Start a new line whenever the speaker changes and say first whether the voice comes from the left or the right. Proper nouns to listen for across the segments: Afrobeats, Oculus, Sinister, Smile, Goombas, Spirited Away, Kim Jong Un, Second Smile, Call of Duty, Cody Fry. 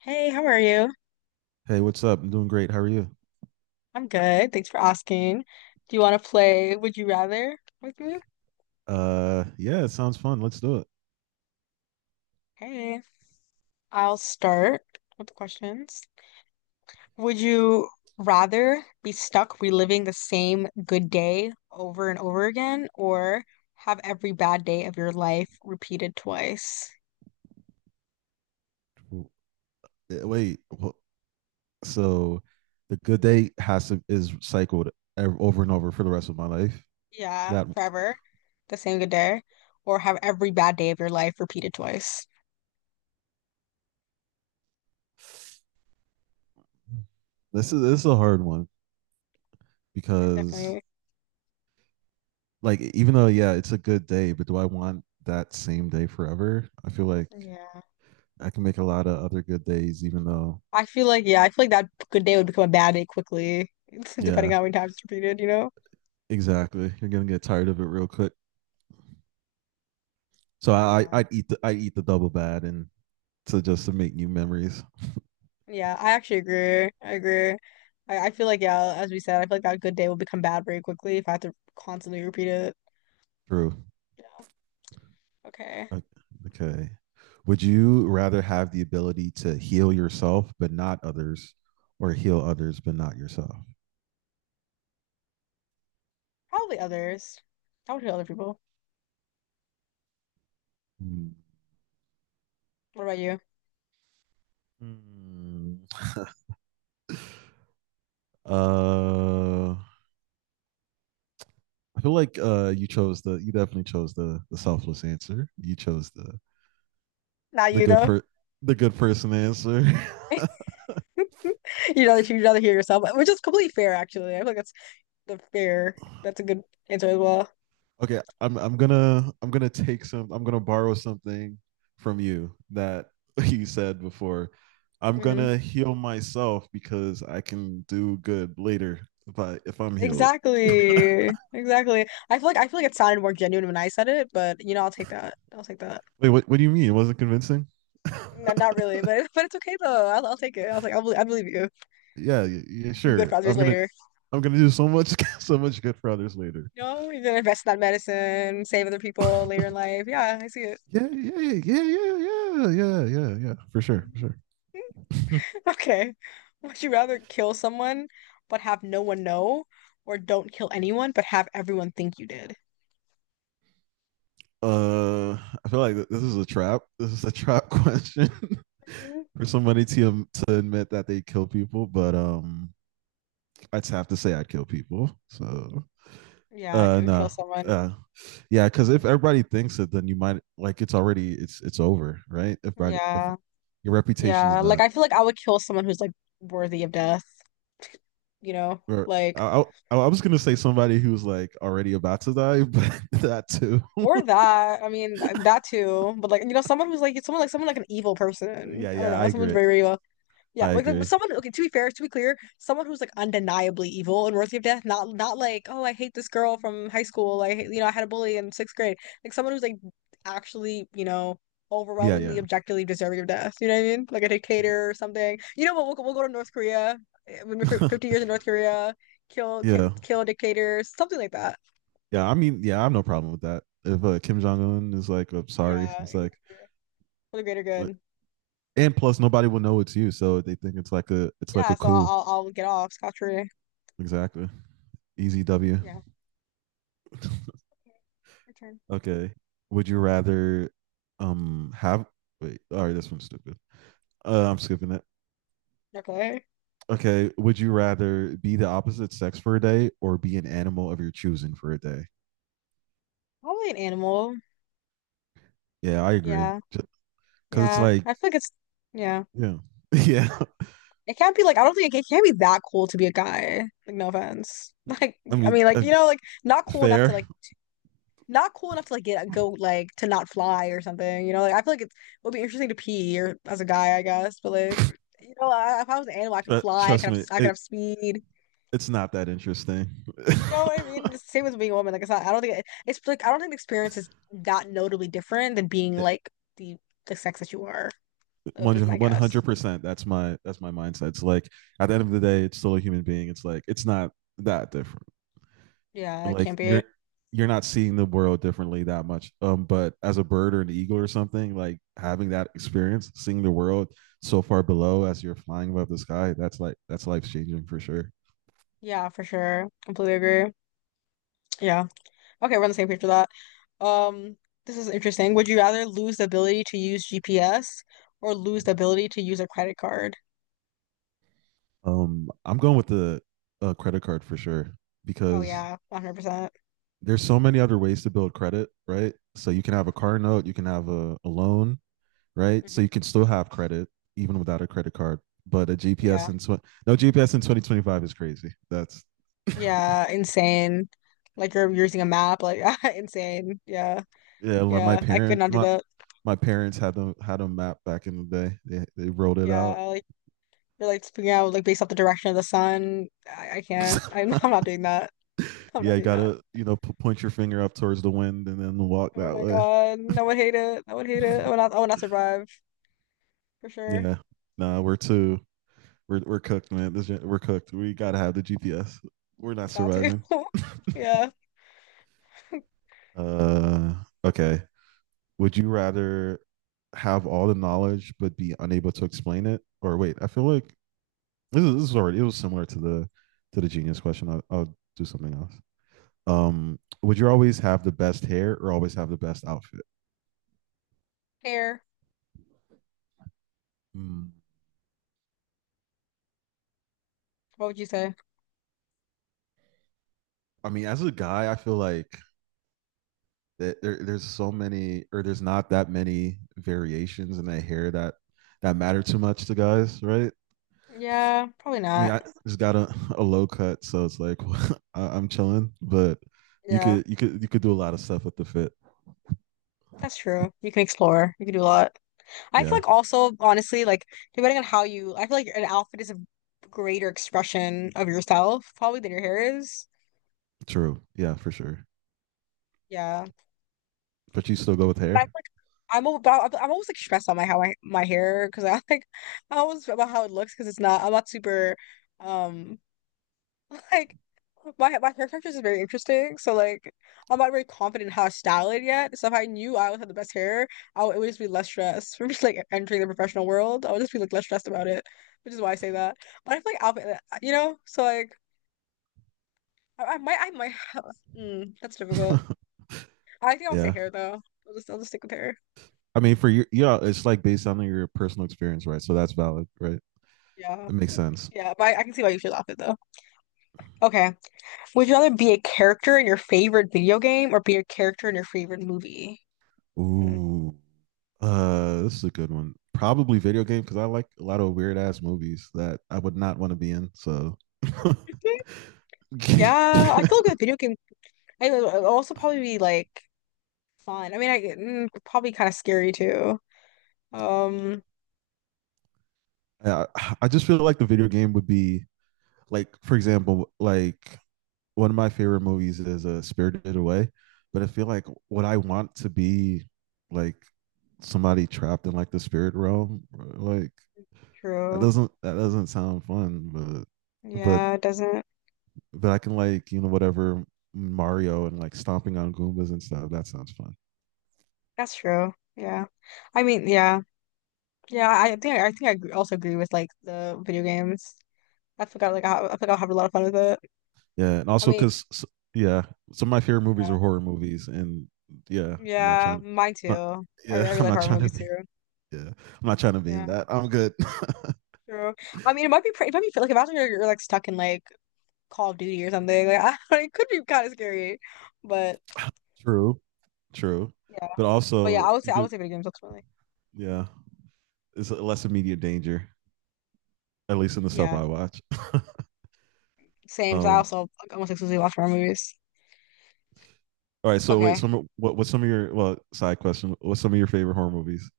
left: Hey, how are you?
right: Hey, what's up? I'm doing great. How are you?
left: I'm good. Thanks for asking. Do you want to play Would You Rather with me?
right: Yeah, it sounds fun. Let's do it.
left: Hey, I'll start with the questions. Would you rather be stuck reliving the same good day over and over again, or have every bad day of your life repeated twice?
right: W- Wait, so the good day has to is cycled over and over for the rest of my life.
left: Yeah,
right: That
left: forever. The same good day. Or have every bad day of your life repeated twice.
right: This is a hard one because
left: Definitely.
right: like even though yeah, it's a good day, but do I want that same day forever? I feel like
left: Yeah.
right: I can make a lot of other good days, even though.
left: I feel like that good day would become a bad day quickly, depending
right: Yeah,
left: on how many times it's repeated.
right: exactly. You're gonna get tired of it real quick. So
left: Yeah.
right: I'd eat the double bad and to just to make new memories.
left: Yeah, I actually agree. I agree. I feel like yeah, as we said, I feel like that good day will become bad very quickly if I have to constantly repeat it.
right: True.
left: Yeah. Okay.
right: O- Okay. Would you rather have the ability to heal yourself but not others, or heal others but not yourself?
left: Probably others. I would hear other people.
right: Hmm.
left: What about you?
right: Hmm. I feel like you chose the. You definitely chose the selfless answer. You chose
left: Not
right: the
left: you
right: good
left: though.
right: per the good person answer.
left: You'd rather hear yourself, which is completely fair actually. I feel like that's the fair. That's a good answer as well.
right: Okay, I'm gonna take some I'm gonna borrow something from you that you said before. I'm
left: Hmm
right: gonna heal myself because I can do good later if I'm healed.
left: Exactly. Exactly. I feel like it sounded more genuine when I said it, but I'll take that. I'll take that.
right: Wait, what do you mean? It wasn't convincing?
left: Not really, but but it's okay though. I'll take it. I'll take. I believe you.
right: yeah, yeah, yeah,
left: Do good
right: sure.
left: for others
right: I'm gonna
left: later.
right: I'm gonna do so much so much good for others later.
left: No, you're gonna invest in that medicine, save other people later in life. Yeah, I see it.
right: Yeah, yeah, yeah, yeah, yeah, yeah, yeah, yeah. For sure, for
left: Mhm.
right: sure.
left: Okay. Would you rather kill someone but have no one know, or don't kill anyone but have everyone think you did?
right: uh, I feel like this is a trap. This is a trap question.
left: Mhm.
right: For somebody to admit that they kill people, but I'd have to say I'd kill people. So
left: Yeah, I could kill
right: no,
left: someone.
right: uh, yeah, because if everybody thinks it, then you might like it's already it's over, right? If
left: Yeah.
right: your reputation is
left: Yeah. Like
right: done,
left: I feel like I would kill someone who's like worthy of death. you know,
right: or
left: like
right: I, I was gonna say somebody who's like already about to die, but that too.
left: or that. I mean, that too. But like, someone who's like someone like an evil person.
right: yeah,
left: I don't
right: yeah,
left: know.
right: I
left: Someone's
right: agree.
left: very, very evil. Yeah,
right: I
left: like
right: agree.
left: someone. Okay, to be fair, to be clear, someone who's like undeniably evil and worthy of death. Not not like, oh, I hate this girl from high school. I hate, I had a bully in sixth grade. Like someone who's like actually, you know.
right: Yeah,
left: Overwhelmingly,
right: yeah,
left: objectively deserving of death. You know what I mean? Like a dictator or something. You know what? We'll go to North Korea. We're 50 years in North Korea. Kill,
right: yeah,
left: kill a dictator. Something like that.
right: yeah. I mean, yeah, I have no problem with that. If Kim Jong Un is like, "I'm sorry,"
left: Yeah,
right: it's like,
left: exactly. For the greater good.
right: And plus, nobody will know it's you, so they think it's like a it's like
left: Yeah,
right: a
left: so I'll
right: coup.
left: I'll I'll get off scot-free.
right: Exactly. Easy W.
left: Yeah. Okay. Your turn.
right: okay. Would you rather have wait? All right, this one's stupid. I'm skipping it.
left: Okay.
right: Okay. Would you rather be the opposite sex for a day or be an animal of your choosing for a day?
left: Probably an animal.
right: Yeah, I agree.
left: Yeah.
right: Because it's
left: Yeah.
right: like,
left: I feel like it's yeah.
right: yeah, yeah.
left: It can't be like I don't think it, it can't be that cool to be a guy. Like no offense. Like
right: I
left: I
right: mean,
left: mean like you know like not cool enough to
right: fair.
left: like not cool enough to like get go like to not fly or something. You know like I feel like it's, it would be interesting to pee or as a guy I guess, but like you know I, if I was an animal I could fly
right: Trust me,
left: I could have speed.
right: it's not that interesting. it,
left: You know what I mean? It's the Same with being a woman. Like it's not, I don't think it, it's like I don't think the experience is that notably different than being like the the sex that you are, is my
right: one hundred
left: guess.
right: percent. That's my mindset. It's like at the end of the day, it's still a human being. It's like it's not that different.
left: Yeah, it
right: Like
left: can't be.
right: you're not seeing the world differently that much. But as a bird or an eagle or something, like having that experience, seeing the world so far below as you're flying above the sky, that's life changing for sure.
left: Yeah, for sure. Completely agree. Yeah. Okay, we're on the same page with that. Um, this is interesting. Would you rather lose the ability to use GPS or lose the ability to use a credit card?
right: I'm going with the credit card for sure
left: Oh
right: because
left: yeah, 100%.
right: there's so many other ways to build credit, right? So you can have a car note, you can have a loan, right? So
left: Hmm
right: you can still have credit even without a credit card. But a GPS
left: Yeah.
right: in no GPS in 2025 is crazy. That's
left: Yeah, insane. Like you're using a map, like insane. Yeah.
right: yeah. Like
left: Yeah, I could not do
right: my
left: that.
right: my parents had a map back in the day. They wrote it out.
left: Yeah, you're like speaking out like based off the direction of the sun. I can't. I'm, I'm not doing that. I'm
right: yeah,
left: not
right: you
left: doing that.
right: gotta you know point your finger up towards the wind and then walk
left: Oh
right: that
left: my
right: way.
left: God. I would hate it. I would hate it. I would not survive for sure.
right: Yeah, nah, we're cooked, man. This we're cooked. We gotta have the GPS. We're not
left: Got to.
right: surviving.
left: Yeah.
right: Uh, okay. Would you rather have all the knowledge but be unable to explain it? Or wait, I feel like this is already it was similar to the genius question. I'll do something else. Would you always have the best hair or always have the best outfit?
left: Hair.
right: Mm.
left: What would you say?
right: I mean, as a guy, I feel like that there's so many or there's not that many variations in that hair that matter too much to guys, right?
left: Yeah, probably
right: I mean, I
left: not.
right: just got a low cut, so it's like I'm chilling. But you
left: Yeah.
right: could you could you could do a lot of stuff with the fit.
left: That's true. You can explore. You can do a lot. I feel
right: Yeah,
left: like also, honestly, like depending on how you, I feel like an outfit is a greater expression of yourself probably than your hair is.
right: true. Yeah, for sure.
left: Yeah.
right: But you still go with
left: But I'm
right: hair.
left: like, I'm about, I'm almost like stressed on my how I, my hair because I like, I always about how it looks because it's not, I'm not super, um, like my hair texture is very interesting. So like, I'm not very confident in how to style it yet. So if I knew I would have the best hair, I would, it would just be less stressed from just like entering the professional world. I would just be like less stressed about it, which is why I say that. But I feel like outfit, you know, so like, I might, that's difficult. I think I'll say
right: yeah,
left: hair though. I'll just stick with hair.
right: I mean, for you, yeah, it's like based on your personal experience, right? So that's valid, right?
left: Yeah.
right: It makes sense.
left: Yeah, but I can see why you should laugh at though. Okay. Would you rather be a character in your favorite video game or be a character in your favorite movie? Hmm.
right: Ooh, this is a good one. Probably video game because I like a lot of weird ass movies that I would not want to be in. So
left: Mhm. Yeah, I feel like with a video game, I would it'd also probably be like fun. I mean, I probably kind of scary too. Um,
right: I, I just feel like the video game would be like for example, like one of my favorite movies is a Spirited Away, but I feel like what I want to be like somebody trapped in like the spirit realm, like that
left: true.
right: doesn't that doesn't sound fun, but but
left: Yeah, it doesn't.
right: but I can like you know whatever Mario and like stomping on Goombas and stuff. That sounds fun.
left: That's true. Yeah. I mean, yeah, yeah. I think I agree- also agree with like the video games. I forgot like I think I'll have a lot of fun with it.
right: Yeah, and
left: I
right: also
left: mean,
right: because yeah, some of my favorite movies
left: yeah.
right: are horror movies, and yeah, I'm not
left: Yeah,
right: trying,
left: mine
right: not
left: too.
right: yeah,
left: I really
right: I'm
left: like
right: not
left: horror
right: trying to
left: movies
right: be
left: too.
right: yeah, I'm not trying to be in
left: Yeah,
right: that. I'm good.
left: true. I mean, it might be pretty, it might be like if after you're like stuck in like Call of Duty or something, like I it could be kind of scary. But
right: true, true,
left: yeah,
right: but
left: but yeah,
right: also you
left: I would
right: could
left: say video games ultimately.
right: yeah, it's less immediate danger, at least in the stuff
left: Yeah,
right: I watch.
left: same. 'Cause I
right: Um,
left: also like, almost exclusively watch horror movies.
right: all right, so wait,
left: Okay.
right: some what's some of your well side question? What's some of your favorite horror movies?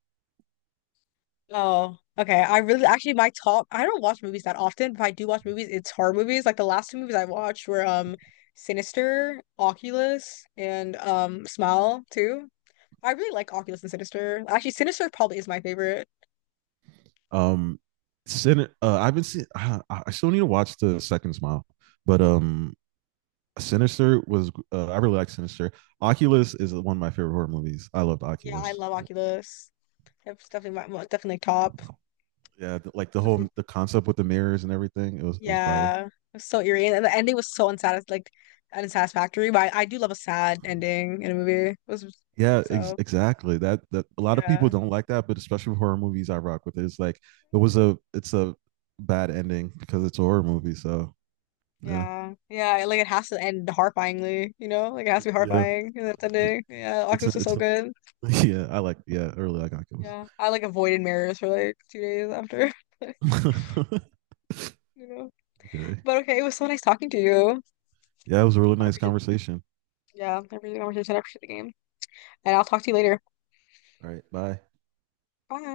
left: Oh, okay. I really actually my top. I don't watch movies that often, but if I do watch movies, it's horror movies. Like the last two movies I watched were Sinister, Oculus, and Smile too. I really like Oculus and Sinister. Actually, Sinister probably is my favorite.
right: Um, Sinister. I've been seeing. I still need to watch the Second Smile, but Sinister was. I really like Sinister. Oculus is one of my favorite horror movies. I loved
left: Yeah, I
right: Oculus.
left: love Oculus. It's definitely my well, definitely top.
right: Yeah, like
left: Definitely,
right: the concept with the mirrors and everything. It was fire.
left: yeah, it was so eerie, and the ending was so unsatis like unsatisfactory. But I do love a sad ending in a movie. It was
right: Yeah,
left: so
right: exactly. That a lot of people
left: yeah,
right: don't like that, but especially with horror movies, I rock with it. It's like it's a bad ending because it's a horror movie. So yeah,
left: yeah. Like it has to end horrifyingly, you know? Like it has to be
right: yeah,
left: horrifying in that
right: yeah.
left: ending. Yeah,
right: It's a,
left: Oculus was so
right: it's a,
left: good.
right: yeah. I like yeah. Early I got kills.
left: Yeah, I like avoided mirrors for like 2 days after, you know.
right: Okay.
left: But okay, it was so nice talking to you.
right: Yeah, it was a really
left: I
right: nice
left: appreciate
right: conversation.
left: Yeah, every conversation after the game. And I'll talk to you later.
right: All right. Bye.
left: Bye.